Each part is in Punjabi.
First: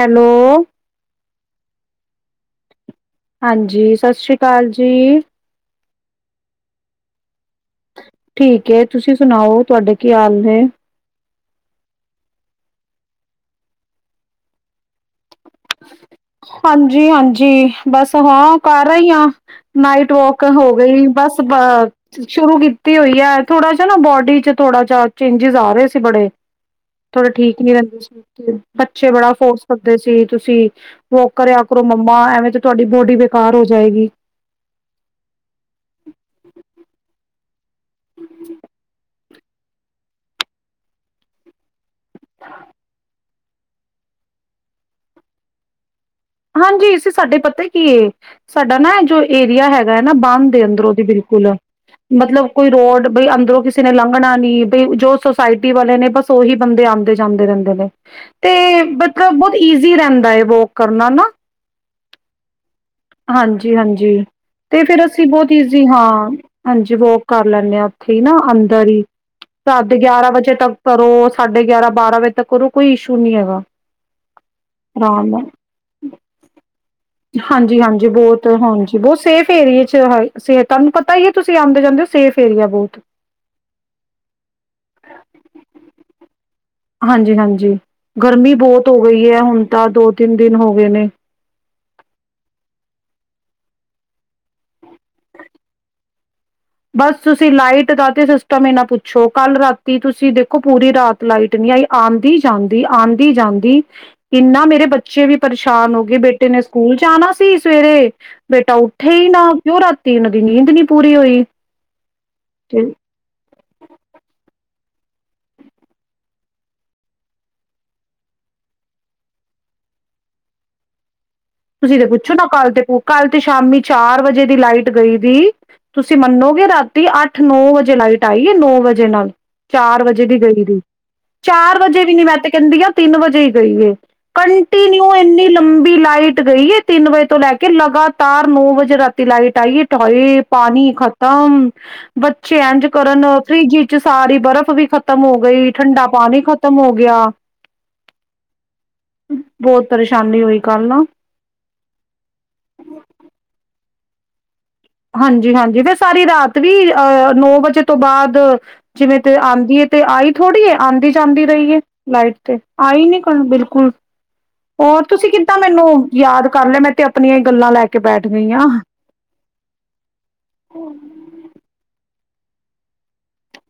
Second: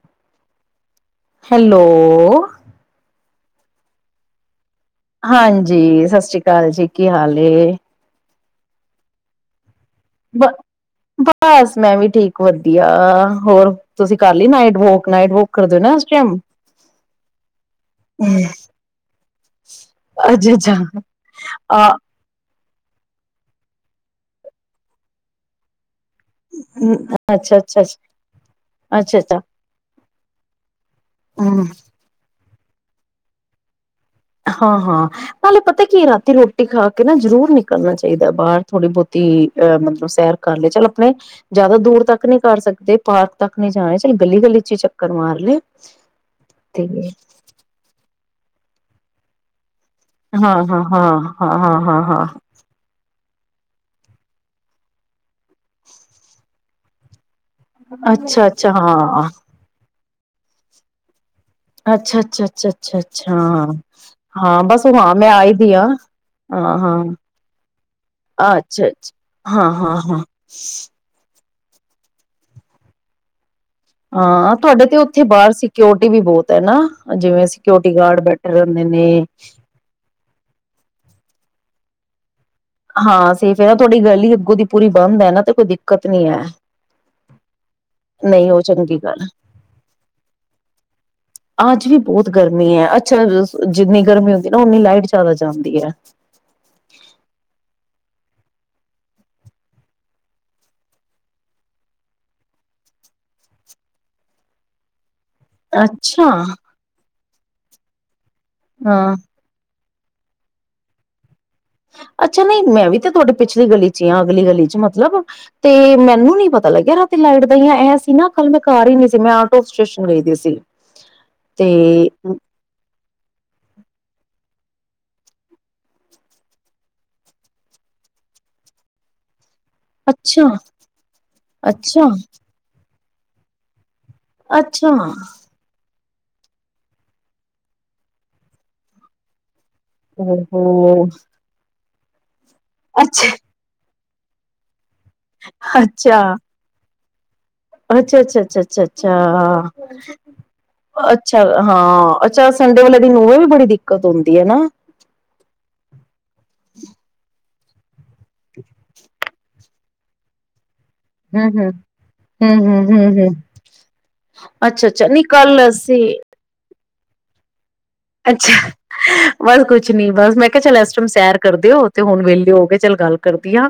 ਹੈਲੋ। ਹੈਲੋ। ਹਾਂਜੀ, ਸਤ ਸ੍ਰੀ ਕਾਲ। ਹਾਂਜੀ। ਸਤ ਸ਼੍ਰੀ ਕਾਲ ਜੀ, ਕੀ ਹਾਲ ਏ? ਠੀਕ ਏ, ਤੁਸੀਂ ਸੁਣਾਓ ਤੁਵਾਡੇ ਕੀ ਹਾਲ ਬ ਨੇ। ਬਸ ਮੈਂ ਵੀ ਠੀਕ ਵਧੀਆ ਹੋਰ ਤੁਸੀਂ ਕਰ ਲਈ ਨਾਈਟ ਵੋਕ ਨਾਈਟ ਵੋਕ ਕਰਦੇ ਹੋ ਨਾ ਇਸ ਟਾਈਮ ਹਾਂਜੀ ਹਾਂਜੀ ਬਸ ਹਾਂ ਕਰ ਰਹੀ ਹਾਂ ਨਾਈਟ ਵੋਕ ਅੱਛਾ ਅੱਛਾ ਹੋ ਗਈ ਬਸ ਬ ਆ ਸ਼ੁਰੂ ਕੀ ਹੋਈ ਹੈ ਥੋੜਾ ਜਿ ਨਾ ਬੋਡੀ ਚ ਥੋੜਾ ਜਿਹਾ ਚੈਨਜੇਸ ਆ ਰਹੇ। ਬੜੇ ਥੋੜੇ ਅੱਛਾ ਠੀਕ ਨੀ ਅੱਛਾ ਅੱਛਾ ਰਹਿੰਦੇ ਸੀ ਬੱਚੇ ਅੱਛਾ ਬੜਾ ਅੱਛਾ ਫੋਰਸ ਕਰਦੇ ਸੀ। ਤੁਸੀਂ ਵੋਕ ਕਰਿਆ ਹਮ ਕਰੋ ਮੰਮਾ ਐਵੇਂ ਤੇ ਤੁਹਾਡੀ ਬੋਡੀ ਬੇਕਾਰ ਹੋ ਜਾਏਗੀ। ਹਾਂ ਤੇ ਨਾ ਜ਼ਰੂਰ ਨਿਕਲ ਕਰਨਾ ਚਾਹੀਦਾ ਬਾਹਰ ਥੋੜ੍ਹੀ ਬਹੁਤ ਤੀ ਅਹ ਮਤਲਬ ਸੈਰ ਕਰ ਲਏ, ਚੱਲ ਆਪਣੇ ਜ਼ਿਆਦਾ ਦੂਰ ਤੱਕ ਨਹੀਂ ਕਰ ਸਕਦੇ, ਪਾਰਕ ਤੱਕ ਨਹੀਂ ਜਾਯਾ, ਚੱਲ ਗਲੀ ਗਲੀ ਚ ਹੀ ਚੱਕਰ ਮਾਰ ਲਿਆ। ਹਾਂਜੀ ਅਸੀ ਸਾਡੇ ਪਤਾ ਕੀ ਏ ਸਾਡਾ ਨਾ ਜੋ ਏਰੀਆ ਹੈ ਨਾ ਹਾਂ ਬੰਦ ਹਾਂ ਅੰਦਰੋਂ ਹਾਂ ਦੀ ਬਿਲਕੁਲ ਹਾਂ ਹਾਂ ਹਾਂ ਹਾਂ ਮਤਲਬ ਕੋਈ ਰੋਡ ਬਈ ਅੰਦਰੋਂ ਕਿਸੇ ਨੇ ਲੰਘਣਾ ਨੀ ਬਈ ਜੋ ਸੁੋਸਾਇਟੀ ਵਾਲੇ ਨੇ ਬਸ ਉਹੀ ਬੰਦੇ ਆਂਦੇ ਜਾਂਦੇ ਰਹਿੰਦੇ ਨੇ ਅੱਛਾ ਅੱਛਾ ਤੇ ਬਟ ਹਾਂ ਨਾ ਬਹੁਤ ਈਜ਼ ਵੀ ਰਹਿੰਦਾ ਹੈ ਵੋਕ ਕਰ ਹਨਾ ਨਾ ਅੱਛਾ ਅੱਛਾ ਅੱਛਾ ਅੱਛਾ ਅੱਛਾ ਹਾਂਜੀ-ਹਾਂਜੀ, ਹਾਂ ਤੇ ਬਸ ਉਹ ਫੇਰ ਹਾਂ ਅਸੀਂ ਮੈਂ ਬਹੁਤ ਆਈ ਦੀ ਆ ਈਜ਼ੀ ਹਾਂ, ਹਾਂਜੀ ਵੋਕ ਕਰ ਲੈਂਦੇ ਹਾਂ ਉੱਥੇ ਹੀ ਨਾ ਅੱਛਾ ਅੰਦਰ ਹੀ, ਅੱਛਾ ਹਾਂ ਰਾਤ ਹਾਂ ਹਾਂ ਗਿਆਰਾਂ ਵਜੇ ਤੱਕ ਕਰੋ। ਸਾਡੇ ਗਿਆਰਾਂ ਬਾਰਾਂ ਵਜੇ ਤੱਕ ਕਰੋ ਕੋਈ ਇਸ਼ੂ ਨੀ ਹੈਗਾ। ਹਾਂ ਤੁਹਾਡੇ ਤੇ ਉੱਥੇ ਆਰਾਮ ਨਾਲ ਬਾਹਰ ਸੀ ਸਕਿਓਰਟੀ ਵੀ ਬਹੁਤ ਹੈ ਨਾ, ਜਿਵੇਂ ਹਾਂਜੀ ਸਕਿਓਰਟੀ ਹਾਂਜੀ ਗਾਰਡ ਬਹੁਤ ਬੈਠੇ ਰਹਿੰਦੇ ਹਾਂਜੀ ਨੇ। ਬਹੁਤ ਸੇਫ ਏਰੀਏ ਚ ਹੈ ਸੇ ਤੁਹਾਨੂੰ ਪਤਾ ਤੁਸੀਂ ਆਂਦੇ ਜਾਂਦੇ ਹੋ ਸੇਫ ਏਰੀਆ ਬਹੁਤ ਹਾਂ ਸੇਫ ਹੈ ਨਾ, ਤੁਹਾਡੀ ਗਲੀ ਅੱਗੋਂ ਦੀ ਪੂਰੀ ਬੰਦ ਹੈ ਨਾ ਤੇ ਕੋਈ ਦਿੱਕਤ ਨੀ ਹੈ। ਹਾਂਜੀ-ਹਾਂਜੀ, ਨਹੀਂ ਗਰਮੀ ਉਹ ਬਹੁਤ ਚੰਗੀ ਹੋ ਗਈ ਗੱਲ ਹੈ ਹੁਣ ਤਾਂ ਦੋ ਤਿੰਨ ਦਿਨ ਹੋ ਗਏ ਨੇ। ਅੱਜ ਵੀ ਬਹੁਤ ਗਰਮੀ ਹੈ ਅੱਛਾ ਜਿੰਨੀ ਗਰਮੀ ਹੁੰਦੀ ਨਾ, ਉਨੀ ਲਾਈਟ ਜ਼ਿਆਦਾ ਜਾਂਦੀ ਹੈ। ਬਸ ਤੁਸੀਂ ਲਾਈਟ ਦਾ ਤੇ ਸਿਸਟਮ ਈ ਨਾ ਪੁੱਛੋ, ਕੱਲ ਰਾਤੀ ਤੁਸੀਂ ਦੇਖੋ ਪੂਰੀ ਰਾਤ ਲਾਈਟ ਨਹੀਂ ਆਈ, ਆਂਦੀ-ਜਾਂਦੀ, ਆਂਦੀ-ਜਾਂਦੀ ਇੰਨਾ ਮੇਰੇ ਬੱਚੇ ਬੱਚੇ ਵੀ ਪਰੇਸ਼ਾਨ ਹੋ ਗਏ ਅੱਛਾ ਬੇਟੇ ਨੇ ਸਕੂਲ ਜਾਣਾ ਸ ਸੀ ਸਵੇਰੇ ਬੇਟਾ ਉੱਠੇ ਹਾਂ ਹੀ ਨਾ ਕਿਉਂ ਰਾ ਤੇ ਇਹਨਾਂ ਦੀ ਨੀਂਦ ਨੀ ਪੂਰੀ ਹੋਈ ਅੱਛਾ ਨਹੀਂ ਮੈਂ ਵੀ ਤੇ ਤੁਹਾਡੇ ਪਿੱਛੇ ਅਲੀ ਗਲੀ ਚ ਆਂ, ਅਗਲੀ ਗਲੀ ਚ ਮਤਲਬ ਤੇ ਮੈਨੂੰ ਨੀ ਪਤਾ ਲੱਗਿਆ ਰਾਤੀ ਲਾਈਟ ਦਾ, ਇਹ ਸੀ ਨਾ ਕੱਲ ਮੈਂ ਘਰ ਹੀ ਨਹੀਂ ਸੀ ਮੈਂ ਆਊਟ ਆਫ ਸਟੇਸ਼ਨ ਗਈ ਸੀ। ਤੁਸੀਂ ਤੇ ਪੁੱਛੋ ਨਾ, ਕੱਲ ਤੇ, ਕੱਲ ਤੇ ਸ਼ਾਮੀ ਚਾਰ ਵਜੇ ਦੀ ਲਾਈਟ ਗਈ ਦੀ ਤੁਸੀਂ ਮੰਨੋਗੇ ਰਾਤੀ ਅੱਠ ਨੌ ਵਜੇ ਲਾਈਟ ਆਈ ਏ, ਨੌ ਵਜੇ ਨਾਲ। ਚਾਰ ਵਜੇ ਦੀ ਅੱਛਾ ਗਈ ਦੀ, ਚਾਰ ਵਜੇ ਅੱਛਾ ਵੀ ਨੀ ਮੈਂ ਤੇ ਕਹਿੰਦੀ ਆ ਤਿੰਨ ਵਜੇ ਹੀ ਗਈ ਏ। ਅੱਛਾ ਕੰਟੀਨਿਊ ਇੰਨੀ ਲੰਬੀ ਲਾਈਟ ਗਈ ਹੈ ਤਿੰਨ ਵਜੇ ਤੋਂ ਲੈ ਕੇ ਲਗਾਤਾਰ ਨੌ ਵਜੇ ਰਾਤੀ ਲਾਈਟ ਆਈ ਏ। ਹਾਏ ਪਾਣੀ ਓਹੋ ਖਤਮ। [unintelligible] ਚੇਂਜ ਕਰਨ ਅੱਛਾ ਫ੍ਰੀਜ [unintelligible] ਚ ਸਾਰੀ ਬਰਫ਼ ਵੀ ਖ਼ਤਮ ਖਤਮ ਹੋ ਗਈ, ਠੰਡਾ ਪਾਣੀ ਖਤਮ ਹੋ ਗਿਆ। ਅੱਛਾ-ਅੱਛਾ, ਅੱਛਾ-ਅੱਛਾ, ਬਹੁਤ ਪਰੇਸ਼ਾਨੀ ਹੋਈ ਕੱਲ ਨਾ ਅੱਛਾ ਹਾਂ। ਹਾਂ ਅੱਛਾ ਸੰਡੇ ਵਾਲੇ ਦਿਨ ਓਵੇਂ ਵੀ ਬੜੀ ਦਿੱਕਤ ਹੁੰਦੀ ਹੈ ਨਾ? ਹਾਂਜੀ-ਹਾਂਜੀ, ਫਿਰ ਸਾਰੀ ਰਾਤ ਵੀ ਆ ਨੌ ਵਜੇ ਤੋਂ ਬਾਅਦ ਜਿਵੇਂ ਤੇ ਆਂਦੀ ਏ ਤੇ ਆਈ ਥੋੜ੍ਹੀ ਐ। ਆਂਦੀ ਜਾਂਦੀ ਹੂੰ ਹੂੰ ਰਹੀ ਏ ਲਾਈਟ ਤੇ ਹੂੰ ਹੂੰ ਆਈ ਹੂੰ ਨਹੀ ਹੂੰ ਕੱਲ ਬਿਲਕੁਲ। ਅੱਛਾ ਹੋਰ ਅੱਛਾ ਨਹੀਂ ਤੁਸੀਂ ਕਿੱਦਾਂ ਕੱਲ ਮੈਨੂੰ ਅਸੀਂ ਯਾਦ ਕਰ ਲਿਆ ਮੈਂ ਤੇ ਆਪਣੀਆਂ ਹੀ ਗੱਲਾਂ ਲੈ ਕੇ ਬੈਠ ਗਈ ਆ। ਅੱਛਾ, ਬਸ ਕੁਛ ਨੀ ਬਸ ਮੈਂ ਕਿਹਾ ਚੱਲ ਇਸ ਟਾਇਮ ਸੈਰ ਕਰਦੇ ਓ ਤੇ ਹੁਣ ਵਿਹਲੇ ਹੋ ਕੇ ਚੱਲ ਗੱਲ ਕਰਦੀ ਆਂ।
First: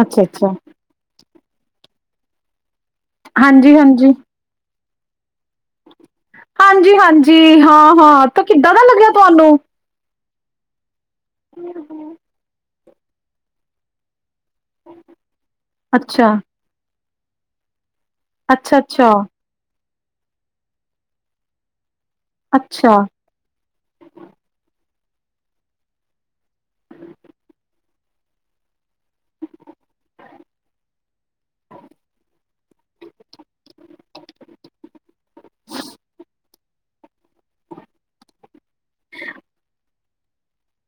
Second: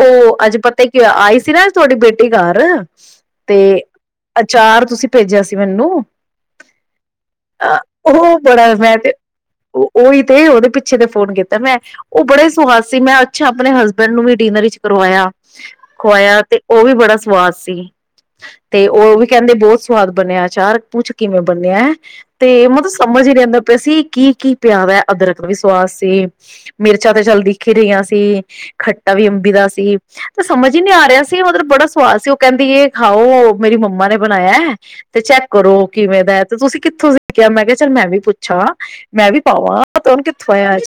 ਅੱਛਾ ਉਹ ਅੱਛਾ। ਅੱਜ ਪਤਾ ਕਿ ਹੋਇਆ ਆਈ ਸੀ ਨਾ ਤੁਹਾਡੀ ਬੇ ਘਰ ਤੇ ਅਚਾਰ ਤੁਸੀਂ ਭੇਜਿਆ ਸ ਹਾਂਜੀ-ਹਾਂਜੀ, ਅ ਹਾਂ-ਹਾਂ। ਕਿੱਦਾਂ ਦਾ ਲੱਗਿਆ ਤੁਹਾਨੂੰ? ਓਹੀ ਤੇ ਉਹਦੇ ਪੀ ਪਿੱਛੇ ਤੇ ਫੋਨ ਕੀਤਾ ਮੈਂ, ਉਹ ਬੜਾ ਈ ਸਵਾਦ ਸੀ ਮੈਂ ਅੱਛਾ ਆਪਣੇ ਹਸਬੈਂਡ ਨੂੰ ਵੀ ਡਿਨਰ ਵਿੱਚ ਕਰਵਾਇਆ, ਅੱਛਾ। ਖਵਾਇਆ ਤੇ ਉਹ ਵੀ ਬੜਾ ਸਵ ਸਵਾਦ ਸੀ। ਅੱਛਾ ਤੇ ਅੱਛਾ, ਉਹ ਵੀ ਕਹਿੰਦੇ ਬਹੋਤ ਸਵਾਦ ਬਣਿਆ ਅਚਾਰ, ਪੁੱਛ ਕਿਵੇਂ ਬਣਿਆ ਐ? [unintelligible] ਤੇ ਮਤਲਬ [inaudible] ਅੱਛਾ। ਸੰਮਜੀੇੜ ਅਦਰ ਪੈਸਸੀ ਕੀ ਪਿਆਦਾ [unintelligible] ਅਦਰਕ ਵੀ ਸਵਾਦ ਸੀ [unintelligible] ਮਿਰਚਾਂ ਤੇ ਚੱਲ ਦਿਖੀ ਰਹੀਆਂ ਸੀ [unintelligible] ਖੱਟਾ ਵੀ ਅੰਬੀ ਦਾ ਸੀ ਤੇ ਸਮਝ ਹੀ ਨਹੀਂ ਆ ਰਿਹਾ ਸੀ [unintelligible] ਮਤਲਬ ਬੜਾ ਸਵਾਦ ਸੀ [unintelligible] ਕਹਿੰਦੀ ਇਹ ਖਾਓ ਮੇਰੀ ਮੰਮਾ ਨੇ ਬਣਾਇਆ [unintelligible] ਤੇ ਚੈੱਕ ਕਰੋ ਕਿਵੇਂ ਦਾ [inaudible] ਤੇ ਤੁਸੀਂ ਕਿੱਥੋਂ ਸਖਿਆ ਮੈਂ ਕਿਹਾ [inaudible] ਚੱਲ ਮੈਂ ਵੀ ਪੁੱਛਾਂ ਮੈਂ ਵੀ ਪਾਵਾਂ ਤ ਉਹਨੂੰ ਕਿੱਥੋਂ ਆਆੱ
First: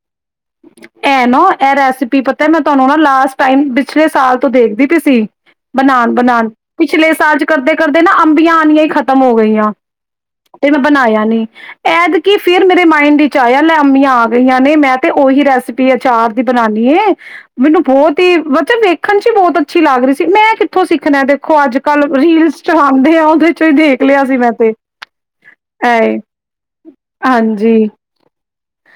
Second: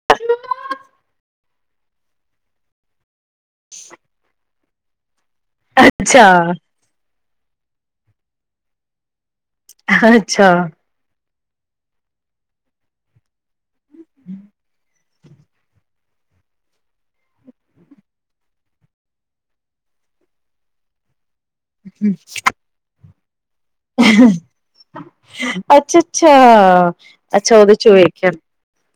[unintelligible] ਇਹ ਨਾ ਇਹ ਰੈਸਿਪੀ ਪਤਾ ਹੈ ਮੈਂ ਤੁਹਾਨੂੰ ਨਾ ਲਾਸਟ [unintelligible] ਟਮ ਪਿਛਲੇ ਸਾਲ ਤੋਂ ਦੇਖ [unintelligible] ਬ ਪੀ ਸੀ [inaudible] ਬਣਾਉਣ ਬਣਾਉਣ ਅੱਛਾ ਪਿਛਲੇ [unintelligible] ਜ ਕਰਦੇ ਕਰਦੇ ਨਾ ਅੰਬੀਆਂ ਆਉਣੀਆਂ ਹੀ ਖਤ [unintelligible] ਖਤਮ ਹੋ ਗਈਆਂ ਅੱਛਾ ਤੇ ਮੈਂ ਬਣਾਇਆ ਨੀ [unintelligible] ਐਦਕ ਫਿਰ ਮੇਰੇ ਮਾਇੰਡ ਵਿੱਚ ਆਇਆ ਲੈ ਅਮੀਆਂ ਆ ਗਈਆਂ ਨੇ ਮੈਂ [unintelligible] ਤੇ ਉਹੀ ਰੈਸਪੀ ਅਚਾਰ ਦੀ ਬਣਾਉਾਨੀ ਏ ਮੈਨੂੰ ਬਹੁਤ ਹੀ ਮਤਲਬ ਵੇਖਣ ਚ ਹੀ ਬਹੁਤ ਅੱਛੀ ਲੱਗ ਰਹੀ ਸੀ ਮੈਂ ਕਿੱਥੋਂ ਸਿੱਖਣਾ ਤੇ [unintelligible] ਦੇੋ ਅੱਜ ਕੱਲ ਰੀਲਸ ਚਲਾਉਂਦੇ ਆ ਉਹਦੇ ਚੋਂ ਹੀ ਦੇਖ ਲਿਆ ਸੀ [unintelligible] ਮੈਂ ਤੇ ਐ ਅੱਛਾ ਅੱਛਾ ਅੱਛਾ ਉਹਦੇ ਹਾਂਜੀ ਚੋਂ ਵੇਖਿਆ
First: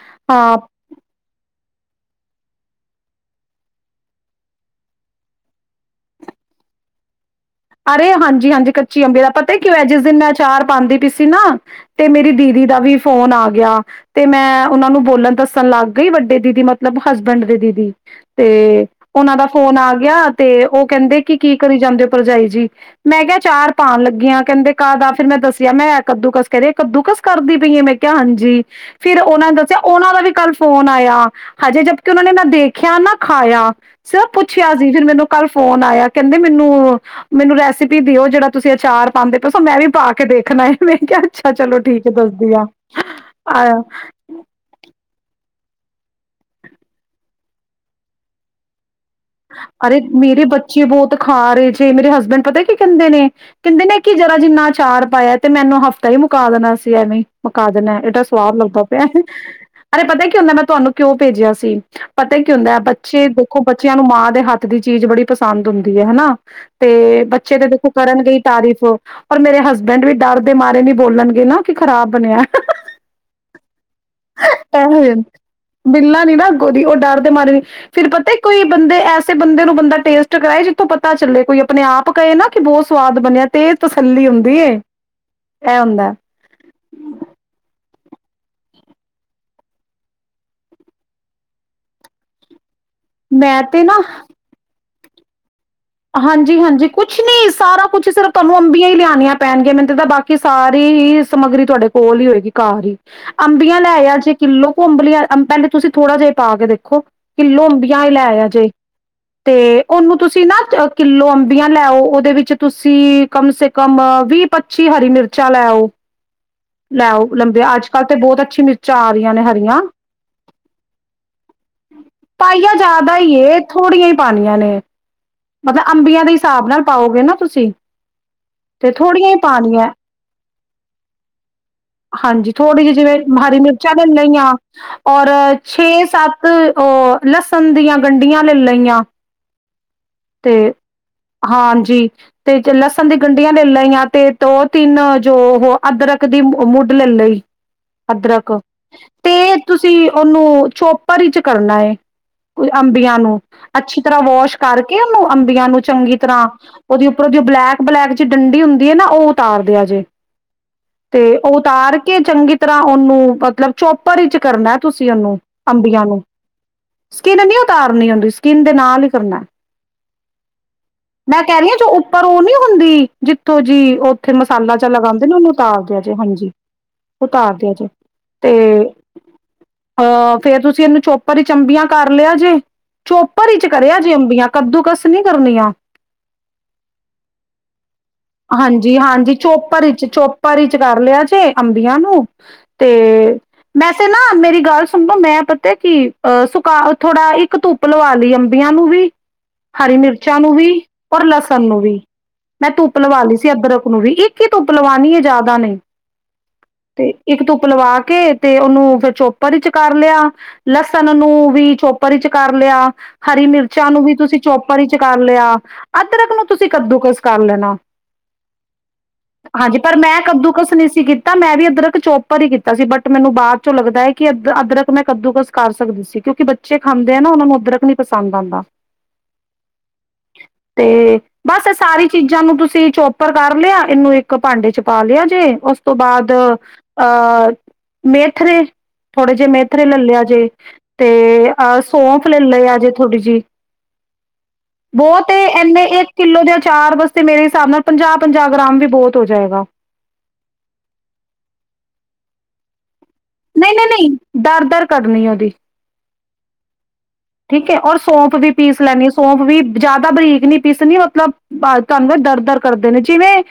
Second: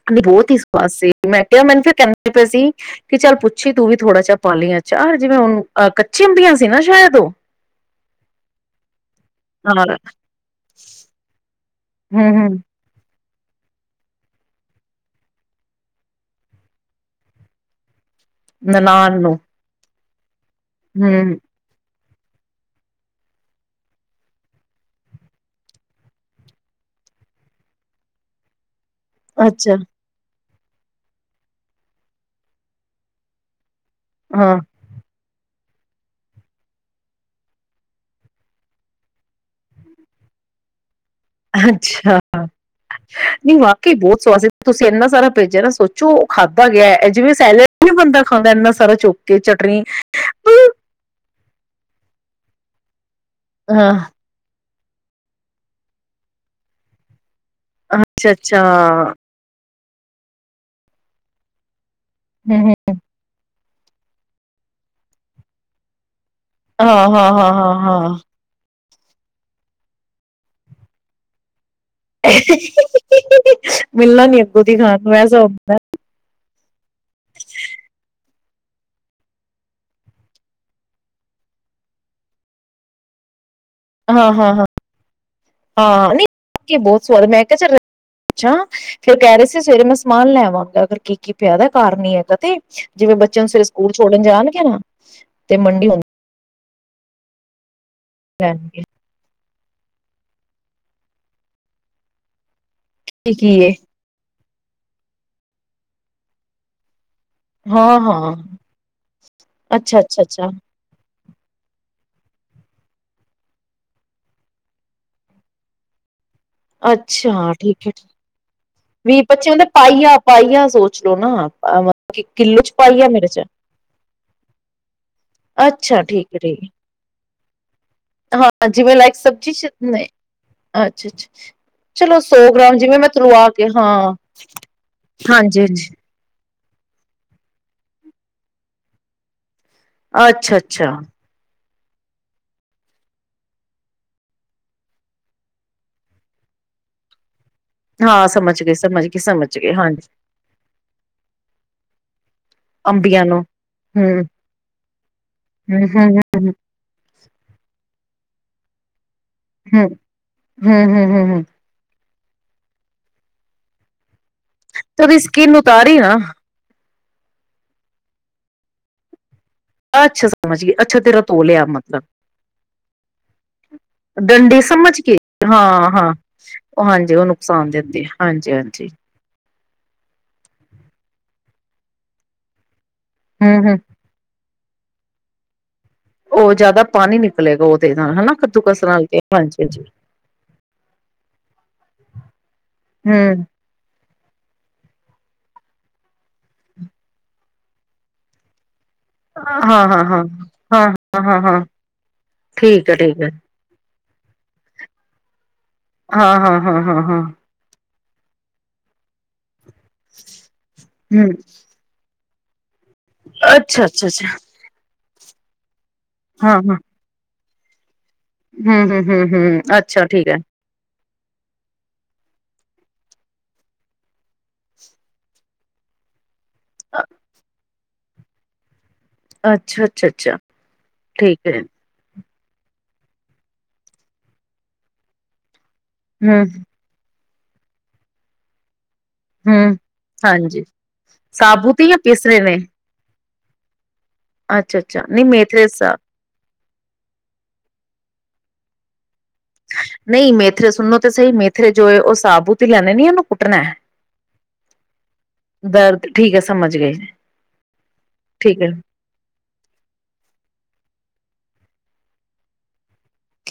[unintelligible] ਬਹੁਤ ਹਾਂ ਹੀ ਸਵਾਦ ਸੀ ਮੈਂ [unintelligible] ਮੈਨੂੰ ਫਿਰ ਕਹਿੰਦੇ ਪਏ ਸੀ ਕਿ ਚੱਲ ਪੁੱਛੀ ਤੂੰ ਵੀ ਥੋੜਾ ਜਿਹਾ ਪਾ ਲ ਆ ਚਾਰ ਜਿਵੇਂ ਹੁਣਹ ਕੱਚੀਆਂ ਆਬੀਆਂ ਸੀ ਨਾ ਸ਼ਾਇਦ ਉਹ [unintelligible] ਅਰੇ ਹਾਂਜੀ ਹਾਂਜੀ ਕੱਚੀ ਅੰਬੇ ਦਾ [unintelligible] ਪਤਾ ਕਿਉਂ ਹਾਂ ਜਿਸ ਦਿਨ ਮੈਂ ਅਾਰ ਪਾਉਂਦੀ ਪੀ ਸੀ ਨਾ [unintelligible] ਤੇ ਹੂੰ ਮੇਰੀ ਹੂੰ ਦੀਦੀ ਦਾ ਵੀ [unintelligible] ਫੋਨ ਆ ਗਿਆ ਤੇ ਮੈਂ ਉਹਨਾਂ ਨੂੰ ਬੋਲਣ ਦੱਸਣ ਲੱਗ ਗਈ ਵੱਡੇ ਦੀਦੀ ਮਤਲਬ ਹਸਬੈਂਡ ਦੇ ਦੀਦੀ [unintelligible] ਤੇ ਨਨਾਣ ਨੂੰ ਉਹਨਾਂ ਦਾ ਫੋਨ ਆ [inaudible] ਯ [unintelligible] ਤੇ ਉਹ ਕਹਿੰਦੇ ਕਿ ਹੂੰ ਕੀ ਕਰੀ ਜਾਂਦੇ ਭਰਜਾਈ ਜੀ ਮੈਂ ਕਿਹਾ ਚਾਰ ਪਾਣ ਲੱਗੀਆਂ ਕਹਿੰਦੇ ਕਾਹਦਾ ਫਿਰ ਮੈਂ ਦੱਸਿਆ। ਮੈਂ ਕੱਦੂਕਸ ਕਰ ਕੱਦੂਕਸ ਕਰਦੀ ਪਈਏ ਮੈਂ ਕਿਹਾ ਹਾਂਜੀ ਫਿਰ ਉਹਨਾ ਨੇ ਅੱਛਾ ਦੱਸਿਆ, ਉਹਨਾਂ ਦਾ ਵੀ ਕੱਲ ਫੋਨ ਆਇਆ ਹਜੇ ਜਦ ਕ ਉਹਨਾਂ ਨੇ ਮੈਂ ਦੇਖਿਆ, ਨਾ ਖਾਇਆ ਸਰ ਹਾਂ ਪੁੱਛਿਆ ਸੀ। ਫਿਰ ਮੈਨੂੰ ਕੱਲ ਫੋਨ ਆਇਆ ਕਹਿੰਦੇ ਮੈਨੂੰ ਮੈਨੂੰ ਰੈਸਪੀ ਦਿਓ ਜਿਹੜਾ ਤੁਸੀਂ ਅਚਾਰ ਪਾਂਦੇ ਪਏ ਸੋ ਮੈਂ ਵੀ ਪਾ ਕੇ ਦੇਖਣਾ ਐਵੇ। ਅੱਛਾ, ਨਹੀਂ ਆ ਵਾਕਈ ਬਹੁਤ ਸਵਾਦ ਸੀ ਤੁਸੀਂ ਇੰਨਾ ਸਾਰਾ ਭੇਜਿਆ ਨਾ ਸੋਚੋ ਉਹ ਖਾਧਾ ਗਿਆ। ਇਹ ਜਿਵੇਂ ਸੈਲਡ ਨੀ ਬੰਨਦਾ ਖਾਂਦਾ ਇੰਨਾ ਸਾਰਾ ਚੁ ਅਰੇ ਮੇਰੇ ਬੱਚੇ ਬਹੁਤ ਖਾ ਰਹੇ ਜੇ, ਮੇਰੇ ਹਸਬੈਂਡ ਪਤਾ ਕੀ ਕਹਿੰਦੇ ਨੇ? ਕਹਿੰਦੇ ਹਾਂ ਨੇ ਕਿ ਜਰਾ ਜਿੰਨਾ ਚਾਰ ਪਾਇਆ ਤੇ ਮੈਨੂੰ ਹਫ਼ਤਾ ਹੀ ਮੁਕਾ ਦੇਣਾ ਸੀ ਐਵੇਂ ਈ। ਪਾ ਦੇਨਾ, ਏਡਾ ਅੱਛਾ ਸਵਾਦ ਅੱਛਾ ਲੱਗਦਾ ਪਿਆ। ਅਰੇ ਪਤਾ ਕੀ ਹੁੰਦਾ, ਮੈਂ ਤੁਹਾਨੂੰ ਕਿਉਂ ਭੇਜਿਆ ਸੀ? ਪਤਾ ਕੀ ਹੂੰ ਹੁੰਦਾ ਹੂੰ ਹੈ ਬੱਚੇ ਖੋ ਬ ਬੱਚਿਆਂ ਨੂੰ ਮਾਂ ਦੇ ਹੱਥ ਦੀ ਚੀਜ਼ ਬੜੀ ਪਸੰਦ ਹੁੰਦੀ ਐ, ਹਨਾ? ਹਾਂ ਤੇ ਹਾਂ ਹਾਂ ਬੱਚੇ ਤੇ ਦੇਖੋ ਹਾਂ ਹਾਂ ਕਰਨਗੇ ਈ ਤਾਰੀਫ਼। ਔਰ ਮੇਰੇ ਹਸਬੈਂਡ ਵੀ ਡਰ ਦੇ ਮਾਰੇ ਨੀ ਬੋਲਨਗੇ ਨਾ। ਕੀ ਖ਼ਰਾਬ ਬਣਿਆ। ਮਿਲਣਾ ਨੀ ਅੱਗੋਂ ਦੀ ਖਾਣ ਇਹੋ ਨੂੰ ਜਿਹਾ, ਐਸਾ ਮਿੱਲਲਾ ਨੀ ਨਾ ਅੱਗੋਂ ਦੀ ਉਹ ਡਰਦੇ ਮਾਰੇ ਫਿਰ ਪਤਾ ਕੋਈ ਬੰਦੇ ਐਸੇ ਬੰਦੇ ਨੂੰ ਬੰਦਾ ਟੇਸਟ ਕਰਾਏ, ਜਿੱਥੋਂ ਪਤਾ ਚੱਲੇ ਕੋਈ ਆਪਣੇ ਆਪ ਕਹੇ ਨਾ ਕਿ ਬਹੁਤ ਸਵਾਦ ਬਣਿਆ। ਤੇ ਤਸੱਲੀ ਹਾਂ, ਹਾਂ, ਹੁੰਦੀ ਏ ਹਾਂ, ਇਹ ਹਾਂ ਹੁੰਦਾ ਨਹੀਂ ਵਾਕਈ ਬਹੁਤ ਸਵਾਦ ਮੈਂ ਕਿਹਾ ਚੱਲ ਅੱਛਾ ਫੇਰ ਕਹਿ ਰਹੇ ਸੀ ਸਵੇਰੇ ਮੈਂ ਸਮਾਨ ਲੈ ਆਵਾਂਗਾ, ਅਗਰ ਕੀ ਕੀ ਪਿਆ ਦਾ ਘਰ ਨੀ ਹੈਗਾ ਤੇ। ਜਿਵੇਂ ਬੱਚਿਆਂ ਨੂੰ ਮੈਂ ਸਵੇਰੇ ਤੇ ਸਕੂਲ ਨਾ ਛੋੜਨ ਜਾਣਗੇ ਨਾ। [unintelligible] ਤੇ ਮੰਡੀ ਹੁੰ ਹਾਂਜੀ-ਹਾਂਜੀ ਕੁਛ ਨੀ ਸਾਰਾ ਕੁਛ ਸਿਰਫ਼ ਤੁਹਾਨੂੰ ਲੈਣਗੇ ਅੰਬੀਆਂ ਹੀ ਲਿਆਨੀਆਂ ਪੈਣਗੇ, ਮੈਨੂੰ ਤਾਂ ਬਾਕੀ ਸਾਰੀ ਹੀ ਸਮੱਗਰੀ ਤੁਹਾਡੇ ਕੋਲ ਹੀ ਹੋਏਗੀ। ਘਰ ਹੀ, ਕੀ ਕੀ ਏ ਅੰਬੀਆਂ ਲੈ ਆਇਆ ਜੇ ਕਿੱਲੋ ਕੁ ਅੰਬ ਲਿਆ, ਪਹਿਲੇ ਤੁਸੀਂ ਥੋੜਾ ਜਿਹਾ ਪਾ ਕੇ ਦੇਖੋ। ਕਿਲੋ ਹਾਂ ਅੰਬੀਆ ਹੀ ਲੈ ਹਾਂ ਆਇਆ ਜੇ ਤੇ ਅੱਛਾ ਉਹਨੂੰ ਅੱਛਾ ਤੁਸੀਂ ਅੱਛਾ ਨਾ ਕਿੱਲੋ ਅੰਬੀਆਂ ਲੈ ਆਓ, ਉਹਦੇ ਵਿੱਚ ਤੁਸੀਂ ਕੱਮ ਸੇ ਕੱਮ ਵੀਹ ਪੱਚੀ ਹਰੀ ਮਿਰਚਾਂ ਲੈ ਆਓ। ਲੈ ਆਓ ਅੱਛਾ ਲੰਬੇ ਠੀਕ ਅੱਜ ਹੈ, ਕੱਲ੍ਹ ਠੀਕ, ਤੇ ਬਹੁਤ ਅੱਛੀ ਮਿਰਚਾਂ ਆ ਵੀਹ‌ ਰਹੀਆਂ ਨੇ ਪਚਿਆਂ, ਹਰੀਆਂ ਪਾਈਆ-ਪਾਈਆ ਸੋਚ ਲੋ ਨਾ, ਮਤਲਬ‌ ਕਿ ਕਿੱਲੋ ਚ ਪਾਈਆ ਜ਼ਿਆਦਾ ਹੀ ਮਿਰਚਾ ਏ ਥੋੜੀਆਂ ਹੀ ਪਾਣੀਆਂ ਨੇ ਮਤਲਬ ਅੰਬੀਆਂ ਦੇ ਹਿਸਾਬ ਨਾਲ ਪਾਓਗੇ ਨਾ ਤੁਸੀਂ ਹੈ ਤੇ ਥੋੜ੍ਹੀਆਂ ਹੀ ਪਾਨੀਆਂ ਏ। ਅੱਛਾ-ਅੱਛਾ। [unintelligible] ਹਾਂਜੀ ਥੋੜ੍ਹੀ ਜਿਹੀ ਜਿਵੇਂ ਹਰੀ ਕੇ ਮਿਰਚਾਂ ਹਾਂ ਲੈ ਲਈ ਹ ਔਰ ਹਾਂਜੀ ਛੇ ਹਾਂਜੀ ਸੱਤ- ਉਹ ਲਸਣ ਦੀਆਂ ਗੰਢੀਆਂ ਲ ਲਈਆਂ- ਅੱਛਾ- ਅੱਛਾ ਜੀ ਤੇ ਲਸਣ ਦੀ ਗੰਢੀਆਂ ਲੈ ਲਈਆਂ ਤੇ ਦੋ ਤਿੰਨ ਜੋ ਉਹ ਅਦਰਕ ਦੀ ਮੁਢ ਲੈ ਲਈ- ਹਾਂ ਅਦਰਕ ਸਮਝ ਗਏ, ਸਮਝ ਗਏ, ਤੇ ਸਮਝ ਗਏ ਤੁਸੀਂ ਹਾਂਜੀ ਉਹਨੂੰ ਚੋਪਰ ਵਿਚ ਕਰਨਾ ਹੈ ਕੁ ਅੰਬੀਆਂ ਨੂੰ ਅੱਛੀ ਹੂੰ ਤਰ੍ਹਾਂ ਵਾਸ਼ ਕਰਕੇ- ਅੰਬੀਆਂ ਨੂੰ ਹੂੰ ਹੂੰ ਚੰਗੀ ਹੂੰ ਤਰ੍ਹਾਂ ਉਹਦੇ ਉੱਪਰੋਂ ਦੀ ੳਹ ਬਲੈਕ- ਲੈਗ ਚ ਡੰਡੀ ਹੁੰਦੀ ਹੈ ਨਾ ਉਹ- ਉਤਾਰ ਦੇਆ ਹੂੰ ਜੇ ਹੂੰ ਹੂੰ ਤੇ ਹੂੰ ਹੂੰ ਉਹ ਉਤਾਰ- ਕੇ ਚੰਗੀ ਤਰ੍ਹਾਂ ਉਹਨੂੰ ਮਤਲਬ ਚੁਪ- ਭਰੀ ਚ ਕਰਨਾ ਤੇ ਤੁਸੀਂ ਉਹਦੀ ਉਹਨੂੰ ਸਕਿੰਨ ਉਤਾਰੀ ਅੰਬੀਆਂ ਨਾ ਨੂੰ- ਸਕਿਨ ਨਹੀ ਉਤਾਰਨੀ ਉਦੀ ਸਕਿਨ ਦੇ ਨਾਲ ਹੀ ਕਰਨਾ- ਅੱਛਾ ਸਮਝ ਗਈ ਅੱਛਾ ਤੇਰਾ ਮੈਂ ਧੋ ਕਹਿ ਲਿਆ ਰਹੀ ਹਾਂ ਜੋ ਮਤਲਬ ਉੱਪਰ ਉਹ ਨੀ ਹੁੰਦੀ ਜਿੱਥੋਂ ਜੀ ਉੱਥੇ ਡੰਡੇ ਮਸਾਲਾ ਜ ਸਮਝ ਕੇ ਲਗਾਉਂਦੇ ਨੇ ਉਹਨੂੰ ਹਾਂ ਉਤਾਰਦੇਿਆਂ ਜੇ ਹਾਂ ਹਾਂਜੀ ਉਹ ਹਾਂਜੀ ਉਹ ਨੁਕਸਾਨ ਉਤਾਰਦੇਿਆਂ ਜੇ ਦਿੰਦੇ ਹਾਂਜੀ ਹਾਂਜੀ ਤੇ- ਅਹ ਫੇਰ ਤੁਸੀਂ ਇਹਨੂੰ ਚੋਪਰ ਚੰਬੀਆਂ ਕਰ ਲਿਆ ਜੇ- ਹੂੰ ਚੋਪਰ ਚ ਹੂੰ ਕਰਿਆ ਜੇ ਅੰਬੀਆਂ- ਕੱਦੂਕਸ ਨੀ ਕਰਨੀਆਂ- ਉਹ ਜਿਆਦਾ ਪਾਣੀ ਨਿਕਲੇਗਾ ਉਹਦੇ ਨਾਲ ਹਨਾ ਕੱਦੂਕਸ ਹਾਂਜੀ- ਨਾਲ ਤੇ ਹਾਂਜੀ ਹਾਂਜੀ ਚੋਪਰ ਚ ਚੋਪਰ ਚ ਕਰ ਲਿਆ ਜੇ ਅੰਬੀਆਂ ਨੂੰ ਤੇ ਹੂੰ ਮੈਂ- ਤੇ ਨਾ ਮੇਰੀ ਗੱਲ ਸੁਣੋਓ ਮੈਂ ਪਤਾ ਕਿ ਅਹ ਸੁਕਾ ਥੋੜਾ ਇੱਕ ਧੁੱਪ ਲਵਾ ਲਈ ਅੰਬੀਆਂ ਨੂੰ ਵੀ- ਹਾਂ ਹਰੀ ਹਾਂ ਹਾਂ ਮਿਰਚਾਂ ਨੂੰ ਵੀ ਹਾਂ ਹਾਂ ਔਰ ਹਾਂ ਹਾਂ ਲਸਣ ਨੂੰ ਵੀ ਮੈਂ ਠੀਕ ਹੈ ਧੁੱਪ ਠੀਕ ਲਵਾ ਹੈ ਲਈ ਸੀ ਅਦਰਕ- ਨੂੰ ਵੀ ਇੱਕ ਹੀ ਧੁੱਪ ਲਵਾਣੀ ਹੈ ਜ਼ਿਆਦਾ ਨਹੀਂ- ਹਾਂ ਹਾਂ ਹਾਂ ਹਾਂ ਤੇ ਹਾਂ ਇੱਕ ਧੁੱਪ ਲਵਾ- ਕੇ ਤੇ ਉਹਨੂੰ ਫਿਰ ਚੇਪ- ਚੋਪਰ ਚ ਕਰ ਲਿਆ ਲਸਣ ਨੂੰ ਹੂੰ ਵੀ ਚੋਪਰ ਚ- ਕਰ ਲਿਆ। ਹਰੀ ਅੱਛਾ ਮਿਰਚਾਂ ਨੂੰ ਅੱਛਾ ਵੀ ਅੱਛਾ ਤੁਸੀਂ- ਚ ਕਰ ਲਿਆ। ਅੱਧਰਕ ਨੂੰ ਤੁਸੀਂ ਕੱਦੂ ਕਸ- ਕਰ ਲੈਣਾ- ਹਮ ਹਮ ਹਮ ਹਮ ਅੱਛਾ ਠੀਕ ਹੈ। ਤਾਂ ਮੈਂ ਵੀ ਅਦਰਕ ਚੋਪਰ ਹੀ ਕੀਤਾ ਸੀ ਬਟ ਮੈਨੂੰ ਬਾਅਦ ਚੋਂ ਲੱਗਦਾ ਹੈ ਕਿ ਅ ਅਦਰਕ ਮੈਂ ਕੱਦੂਕਸ ਕਰ ਸਕਦੀ ਸੀ ਕਿਉਂਕਿ ਬੱਚ- ਬੱਚੇ ਖਾਂਦੇ ਆ ਨਾ ਉਹਨਾਂ ਨੂੰ ਅਦਰਕ- ਨੀ ਪਸੰਦ ਆਂਦਾ। ਅੱਛਾ ਅੱਛਾ ਅੱਛਾ ਠੀਕ ਹੈ। ਬਸ ਇਹ ਸਾਰੀ ਚੀਜ਼ਾਂ ਨੂੰ ਤੁਸੀਂ ਚੋਪਰ ਕਰ ਲਿਆ ਏਨੂੰ ਇੱਕ ਭਾਂਡੇ ਚ ਪਾ ਲਿਆ ਜੇ ਔਸ ਸ ਤੋਂ ਬਾਅਦ ਹੂੰ, ਅ ਅ ਮੇਥਰੇ। ਥੋੜੇ ਜੇ ਹੂੰ ਮੇਥਰੇ ਲੈ ਲਆ ਜੇ ਹਾਂਜੀ ਤੇ ਅਹ ਸਾਬੂਤ ਜਾਂ ਸੌਂਫ ਲੈ ਪੀਸਰੇ ਨੇ? ਲਆ ਜੇ ਥੋੜੀ ਜੀ। ਅੱਛਾ, ਅੱਛਾ ਨਹੀਂ ਬੌਤ ਏ ਮੇਥਰੇ ਐਨੇ ਸਾ ਏਕ ਕਿੱਲੋ ਦੇ ਅ ਚਾਰ ਬਸ ਤੇ ਮੇਰੇ ਹਿਸਾਬ ਨਾਲ ਪੰਜਾਹ ਪੰਜਾਹ ਗ੍ਰਾਮ ਵੀ ਬੌਤ ਨਹੀਂ ਮੇਥਰੇ ਸੁਣੋ ਤੇ ਸਹੀ ਮੇਥਰੇ ਜੋ ਏ ਔ ਸਾਬੂਤ ਲੈਂਣੇ ਨੇ ਤਾਂ ਮ ਨਈ ਨਈ ਨਈ, ਦਰ ਦਰ ਕਢਨੀ ਏ ਔਦੀ। ਦਰਦ ਠੀਕ ਹੈ ਸਮਝ ਗਈ। ਠੀਕ ਹੈ ਔਰ ਸੌਂਫ ਵੀ ਪੀਸ ਲੈਂਣੀ ਏ ਸੌਂਫ ਵੀ ਜੈਦਾ ਬਰੀਕ ਨੀ ਪੀਸਣੀ ਮਤਲਬ ਤੁਵਾ ਤਾਨੂੰ ਦਰ ਦਰ ਕਰਦੇ ਨੇ ਜ ਜਿਵੇਂ,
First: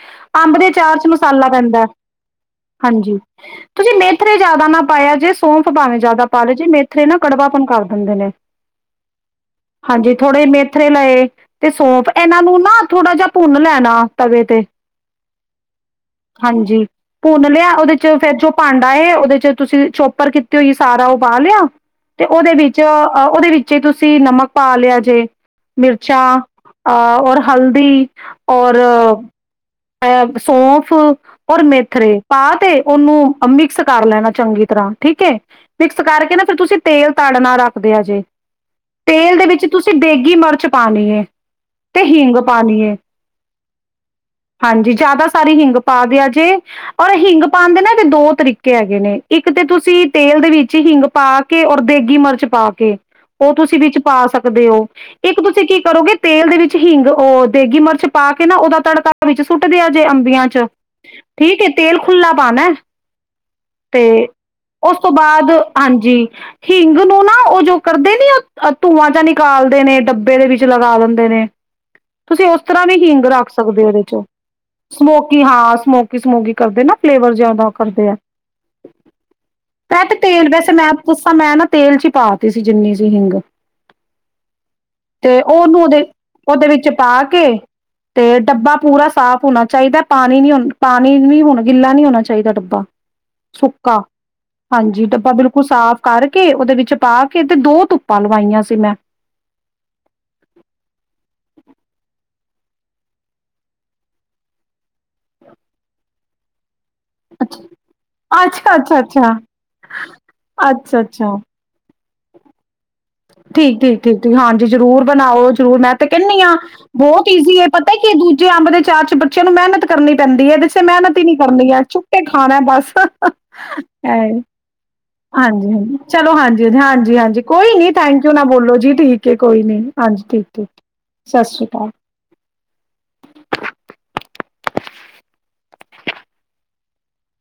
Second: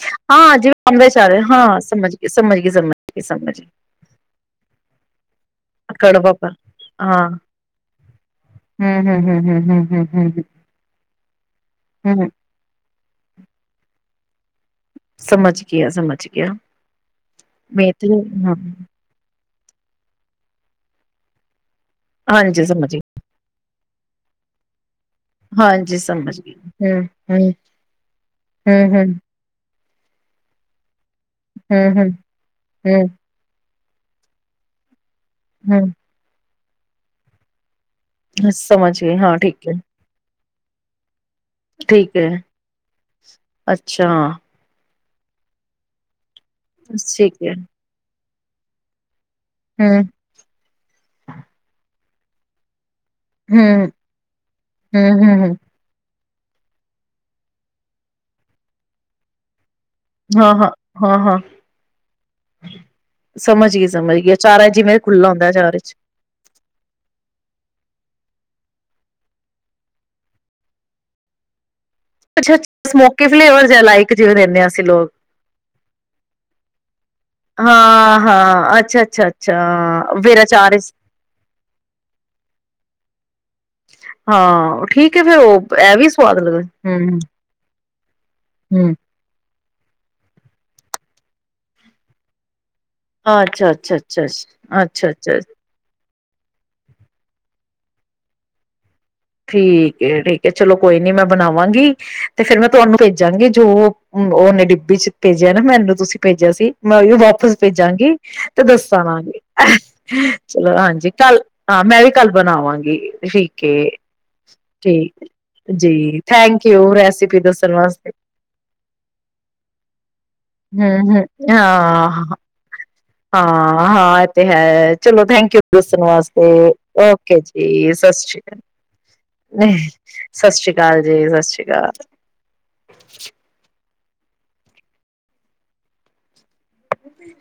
ਅੰਬ ਹਾਂ ਦੇ ਜਿਵੇਂ ਚਾਰ ਚ ਅੰਮ੍ਰਿਤ ਮਸਾਲਾ ਹਾਂ ਪੈਂਦੈ। ਸਮਝ ਗਈ, ਸਮਝ ਗਈ, ਸਮਝ ਹਾਂਜੀ, ਗਈ, ਸਮਝ ਗਈ ਤੁਸੀਂ ਮੇਥਰੇ ਜੈਦਾ ਨਾ ਪਾਯਾ ਜੇ ਸੌਂਫ ਭਾਵੇਂ ਜੈਦਾ ਪਾ ਲੋ ਜੇ ਮੇਥਰੇ ਨਾ ਹਾਂ ਕੜਵਾਪਨ ਕਰ ਦਿੰਦੇ ਨੇ। ਹੂੰ, ਹੂੰ, ਹੂੰ, ਹੂੰ, ਹੂੰ, ਹੂੰ, ਹਾਂਜੀ, ਥੋੜੇ ਹੂੰ, ਮੇਥਰੇ ਲਏ ਤੇ ਸੌਂਫ ਹੂੰ ਹੂੰ ਐਨਾਂ ਨੂੰ ਨਾ ਥੋੜਾ ਜਾ ਭੁੰਨ ਲੈਣਾ। ਆ ਤਵੇ ਤੇ। ਸਮਝ ਗਿਆ, ਸਮਝ ਗਿਆ ਹਾਂਜੀ, ਭੁੰਨ ਲਿਆ ਔਦੇ ਚ ਮੇਥਰੇ ਫੇਰ ਜੋ ਹਾਂ ਭਾਂਡਾ ਏ ਔਦੇ ਚ ਤੁਸੀਂ ਚੋਪਰ ਕੀਤੇ ਹੋਈ ਸਾਰਾ ਉ ਪਾ ਲਿਆ। ਤੇ ਔਦੇ ਹਾਂਜੀ ਵਿੱਚ ਸਮਝ ਗਈ, ਅ ਵਿੱਚੇ ਤੁਸੀਂ ਨਮਕ ਪਾ ਲਿਆ ਜ ਜੇ ਹਾਂਜੀ ਮਿਰਚਾਂ ਸਮਝ ਗਈ ਹੂੰ, ਹੂੰ, ਅ ਔਰ ਹੂੰ, ਹਲਦੀ ਔਰ ਹੂੰ, ਹੂੰ, ਅ ਸੌਂਫ ਔਰ ਹੂੰ, ਮੇਥਰੇ ਪਾ ਤੇ ਹੂੰ, ਔਨੂੰ ਅਮੀ ਸ ਕਰ ਲੈਣਾ ਚੰਗੀ ਤਰ੍ਹਾਂ। ਠੀਕ ਏ ਹੂੰ ਮਿਕਸ ਕਰਕੇ ਨਾ ਫੇਰ ਤੁਸੀਂ ਤੇਲ ਤਾੜਨਾ ਰੱਖ ਦੇਆ ਜੇ ਸਮਝ ਗਏ ਹਾਂ ਤੇਲ ਦੇ ਵਿੱਚ ਠੀਕ ਹੈ ਤੁਸੀਂ ਦੇਗੀ ਮਰ ਚ ਪਾਣੀ ਏ। ਠੀਕ ਹੈ, ਅੱਛਾ। ਹਾਂਜੀ, ਜੈਦਾ ਸਾਰੀ ਹਿੰਗ ਪਾ ਦੇ ਆ ਜੇ ਅਰ ਠੀਕ ਹਿੰਗ ਹੈ ਪਾਨ ਦੇ ਨਾ ਏਦੇ ਦੋ [unintelligible] ਤਰੀਕੇ ਹੈਗੇ ਨੇ [unintelligible] ਇੱਕ ਤੇ ਹਮ ਤੁਸੀਂ ਤੇਲ ਦੇ ਵਿੱਚ ਹਿੰਗ ਪਾ ਕੇ ਔਰ ਦੇਖ [unintelligible] ਡੇਗੀ ਮਿਰਚ ਪਾ ਕੇ [unintelligible] ਉਹ ਤੁਸੀਂ ਹਮ ਵਿੱਚ ਪਾ ਸਕਦੇ ਹੋ ਹਮ ਇੱਕ ਹਮ ਹਮ ਤੁਸੀਂ ਕੀ ਕਰੋਗੇ [unintelligible] ਤੇਲ ਦੇ ਵਿੱਚ ਹਿੰਗ ਉਹ ਦੇਗੀ ਮਿਰਚ ਪਾ ਕੇ ਨਾ ਉਹਦਾ ਤੜਕਾ [inaudible] ਵਿੱਚ [unintelligible] ਕੁੱਟਦੇ ਆ ਜੇ ਅੰਬੀਆਂ ਹਾਂ ਚ ਹਾਂ ਹਾਂ ਹਾਂ ਠੀਕ ਹੈ ਤੇਲ ਖੁਲਾ ਪਾਉਣਾ ਸਮਝ ਗਈ ਤੇ ਸਮਝ ਗਈ ਅਚਾਰਾ ਉਸ ਜਿਵੇਂ ਤੋਂ ਖੁੱਲਾ ਹੁੰਦਾ ਬਾਅਦ ਅਚਾਰ ਚ ਹਾਂਜੀ ਹਿੰਗ ਨੂੰ ਨਾ ਉਹ ਜੋ ਕਰਦੇ ਨੀ [unintelligible] ਧੂੰਆਂ ਚ ਨਿਕਾਲਦੇ ਨੇ ਡੱਬੇ ਦੇ ਵਿੱਚ ਲਗਾ ਦਿੰਦੇ ਨੇ [unintelligible] ਤੁਸੀਂ ਅੱਛਾ ਉਸ ਤਰ੍ਹਾਂ ਅੱਛਾ ਵੀ ਹੀਿੰਗ ਸਮੋਕੀ ਰੱਖ ਫਲੇਵਰ ਜਾਂ ਸਕਦੇ ਹੋ ਇਹਦੇ ਲਾਈਕ ਜਿਵੇਂ ਦਿੰਦੇ ਹਾਂ ਅਸੀਂ [unintelligible] ਲੋਕ ਸਮੋਕੀ ਹਾਂ ਸਮੋਕੀ ਸਮੋਕੀ ਕਰਦੇ ਨਾ [unintelligible] ਫਲੇਵਰ ਜਿਆਦਾ ਕਰਦੇ ਆ ਹਾਂ ਹਾਂ ਅੱਛਾ ਅੱਛਾ ਅੱਛਾ ਮੈਂ ਤੇ ਫੇਰ ਤੇਲ ਵੈਸੇ ਅਚਾਰ ਮੈਂ ਇਸ- ਪੁੱੱਸਾਂ ਮੈਂ ਨਾ ਤੇਲ ਚ ਹੀ ਪਾਤੀ ਸੀ ਜਿੰਨੀ ਸੀ ਹਿੰਗ ਹਾਂ ਠੀਕ ਹੈ ਫੇਰ ਤੇ ਉਹ ਉਹਨੂੰ ਇਹ ਉਹਦੇ ਵੀ ਸਵਾਦ ਲੱਗਦਾ ਉਹਦੇ ਵਿੱਚ ਪਾ ਹਮ ਕੇ [unintelligible] ਤੇ ਡੱਬਾ [unintelligible] ਹਮ ਪੂਰਾ ਸਾਫ਼ ਹੋਣਾ [unintelligible] ਚਾਹੀਦਾ ਪਾਣੀ ਨੀ ਹੋ ਪਾਣੀ ਨੀ ਹੋਣਾ ਗਿੱਲਾ ਨਹੀਂ ਹੋਣਾ ਚਾਹੀਦਾ ਡੱਬਾ [unintelligible] ਅੱਛਾ ਅੱਛਾ ਸੁੱਕਾ ਅੱਛਾ ਅੱ ਹਾਂਜੀ ਅੱਛਾ ਡੱਬਾ ਅੱਛਾ ਬਿਲਕੁਲ [unintelligible] ਕਰਕੇ ਉਹਦੇ ਵਿੱਚ ਪਾ ਕੇ ਤੇ ਦੋ ਧੁੱਪਾਂ ਲਵਾਈਆਂ ਸੀ ਮੈਂ [unintelligible] ਠੀਕ ਠੀਕ ਹੈ ਚਲੋ ਕੋਈ ਨੀ ਮੈਂ ਬਣਾਵਾਂਗੀ ਤੇ ਫੇਿਰ ਮੈਂ ਤੁਹਾਨੂੰ ਭੇਜਾਂਗੀ ਜੋ ਉਹਨੇ ਡਿੱਬੀ ਚ ਭੇਜਿਆ ਨਾ ਮੈਨੂੰ ਤੁਸੀਂ ਭੇਜਿਆ ਸੀ [unintelligible] ਮੈਂ ਵਾਪਸ ਭੇਜਾਂਗੀ ਤੇ ਅੱਛਾ, ਅੱਛਾ, ਅੱਛਾ, ਦੱਸਾਂਵਾਂਗੇ ਚਲੋ ਅੱਛਾ, ਹਾਂਜੀ ਅੱਛਾ। ਕੱਲ ਹਾਂ ਮੈਂ ਵੀ [unintelligible] ਕੱਲ ਬਣਾਵਾਂਗੇ [unintelligible] ਠੀਕ [unintelligible] ਹਾਂਜੀ ਜ਼ਰੂਰ ਠੀਕ ਬਣਾਓ ਜਰੂਰ ਮੈਂ ਤੇ ਜੀ ਕਹਿੰਦੀ ਹਾਂ ਥੈਂਕ ਯੂ ਬਹੁਤ ਰੈਸਿਪੀ ਈਜ਼ੀ ਏ ਦੱਸਣ ਪਤਾ ਵਾਸਤੇ ਕੀ ਦੂਜੇ ਅੰਬ ਦੇ ਚਾਰਅ ਚ ਬੱਚਿਆਂ ਨੂੰ ਮਿਹਨਤ ਕਰਨੀ ਪੈਂਦੀ ਹੈ ਦਸੇ ਹਮ ਮਿਹਨਤ ਹਮ ਹੀ ਨੀ ਕਰਨੀ ਹੈ ੁਟੇ ਹਾਂ ਖਾਣਾ ਬਸ। [unintelligible] ਹੈ। ਹਾਂ ਹਾਂ ਤੇ ਹੈ ਚਲੋ [unintelligible] ਥੈਂਕ ਯੂ ਹਾਂਜੀ ਹਾਂਜੀ ਦੱਸਣ ਚਲੋ ਵਾਸਤੇ ਹਾਂਜੀ ਹਾਂਜੀ ਓਕੇ ਹਾਂਜੀ ਕੋਈ ਨੀ ਜੀ ਸਤਿ ਥੈਂਕ ਯੂ ਸ਼੍ਰੀ ਨਾ ਅਕਾਲ ਬੋਲੋ ਜੀ ਠੀਕ ਹੈ ਕੋਈ ਨੀ ਹਾਂਜੀ ਠੀਕ ਸਤਿ ਠੀਕ ਸ਼੍ਰੀ ਅਕਾਲ ਜੀ ਸਤਿ ਸ਼੍ਰੀ ਸ੍ਰੀ ਅਕਾਲ [inaudible] ਹਮ